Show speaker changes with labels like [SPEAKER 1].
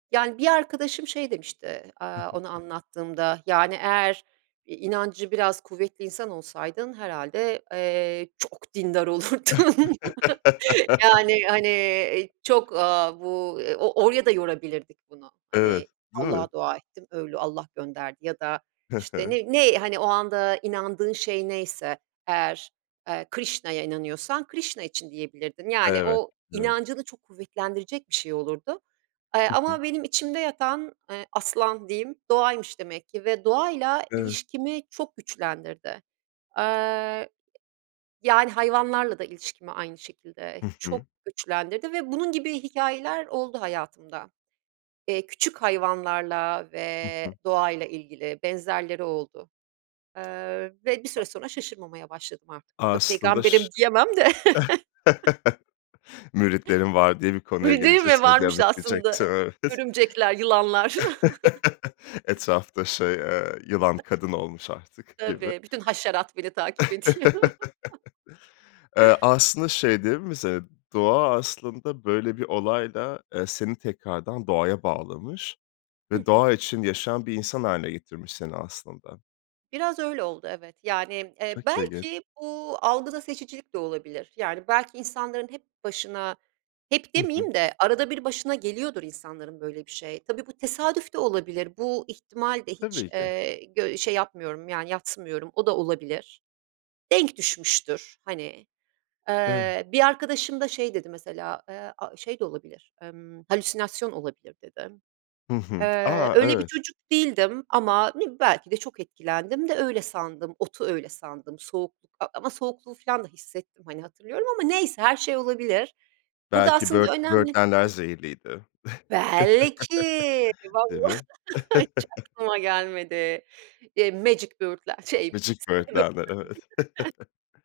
[SPEAKER 1] Yani, bir arkadaşım şey demişti, eee,
[SPEAKER 2] Hı hı.
[SPEAKER 1] onu anlattığımda, yani, "Eğer i inancı biraz kuvvetli insan olsaydın herhâlde, eee, çok dindar olurdun." yani, hani, eee, çok, eee, bu o oraya da yorabilirdik bunu, hani,
[SPEAKER 2] Evet. Değil mi?
[SPEAKER 1] Allah'a dua ettim, öyle Allah gönderdi ya da,
[SPEAKER 2] Hı
[SPEAKER 1] işte,
[SPEAKER 2] hı.
[SPEAKER 1] ne ne, hani, o anda inandığın şey neyse eğer, eee, Krishna'ya inanıyorsan Krishna için diyebilirdin. Yani,
[SPEAKER 2] Evet.
[SPEAKER 1] o
[SPEAKER 2] Evet.
[SPEAKER 1] inancını çok kuvvetlendirecek bir şey olurdu, eee,
[SPEAKER 2] Hı hı.
[SPEAKER 1] ama benim içimde yatan, ııı, aslan diyeyim, doğaymış demek ki ve doğayla
[SPEAKER 2] Evet.
[SPEAKER 1] ilişkimi çok güçlendirdi. Eee, yani, hayvanlarla da ilişkimi aynı şekilde
[SPEAKER 2] Hı
[SPEAKER 1] çok
[SPEAKER 2] hı.
[SPEAKER 1] güçlendirdi ve bunun gibi hikâyeler oldu hayatımda. Eee, küçük hayvanlarla
[SPEAKER 2] Hı
[SPEAKER 1] ve
[SPEAKER 2] hı.
[SPEAKER 1] doğayla ilgili benzerleri oldu, eee, ve bir
[SPEAKER 2] A
[SPEAKER 1] süre sonra şaşırmamaya başladım artık. E, tabii
[SPEAKER 2] Aslında ş
[SPEAKER 1] peygamberim diyemem de.
[SPEAKER 2] Müritlerim var, diye bir konuya
[SPEAKER 1] Bi değil mi?
[SPEAKER 2] geleceğiz,
[SPEAKER 1] Varmış
[SPEAKER 2] [unintelligible] diyecektim,
[SPEAKER 1] aslında
[SPEAKER 2] evet.
[SPEAKER 1] örümcekler, yılanlar.
[SPEAKER 2] Etrafta şey, ııı, yılan kadın olmuş artık gibi.
[SPEAKER 1] Tabii, bütün haşerat beni takip ediyor.
[SPEAKER 2] Eee, aslında şey değil mi ze doğa aslında böyle bir olayla, ııı, seni tekrardan doğaya bağlamış
[SPEAKER 1] Hı
[SPEAKER 2] ve
[SPEAKER 1] hı.
[SPEAKER 2] doğa için yaşayan bir insan hâline getirmiş seni, aslında.
[SPEAKER 1] Biraz öyle oldu evet, yani, eee,
[SPEAKER 2] Çok ilginç.
[SPEAKER 1] belki bu algıda seçicilik de olabilir, yani, belki insanların hep başına Hep
[SPEAKER 2] Hı hı.
[SPEAKER 1] demeyeyim de arada bir başına geliyordur insanların böyle bir şey. Tabii bu tesadüf de olabilir, bu ihtimal de hiç,
[SPEAKER 2] Tabii ki.
[SPEAKER 1] ııı, gö şey yapmıyorum, yani, yadsımıyorum, o da olabilir. Denk düşmüştür, hani.
[SPEAKER 2] Evet.
[SPEAKER 1] Eee, bir arkadaşım da şey dedi, mesela, aaa, ııı, şey de olabilir, ımm, "Halüsinasyon olabilir." dedi.
[SPEAKER 2] Hı hı.
[SPEAKER 1] Eee,
[SPEAKER 2] A,
[SPEAKER 1] öyle bir
[SPEAKER 2] evet.
[SPEAKER 1] çocuk değildim ama ne bi belki de çok etkilendim de öyle sandım, otu öyle sandım. Soğukluk, eee, ama soğukluğu filan da hissettim, hani, hatırlıyorum ama neyse, her şey olabilir. Burada
[SPEAKER 2] Belki
[SPEAKER 1] aslında
[SPEAKER 2] böğürt
[SPEAKER 1] önemli
[SPEAKER 2] böğürtlenler zehirliydi.
[SPEAKER 1] Belki
[SPEAKER 2] Değil
[SPEAKER 1] valla,
[SPEAKER 2] mi?
[SPEAKER 1] hiç aklıma gelmedi. Eee, magic böğürtlen şey [unintelligible]
[SPEAKER 2] Magic böğürtlenler, evet.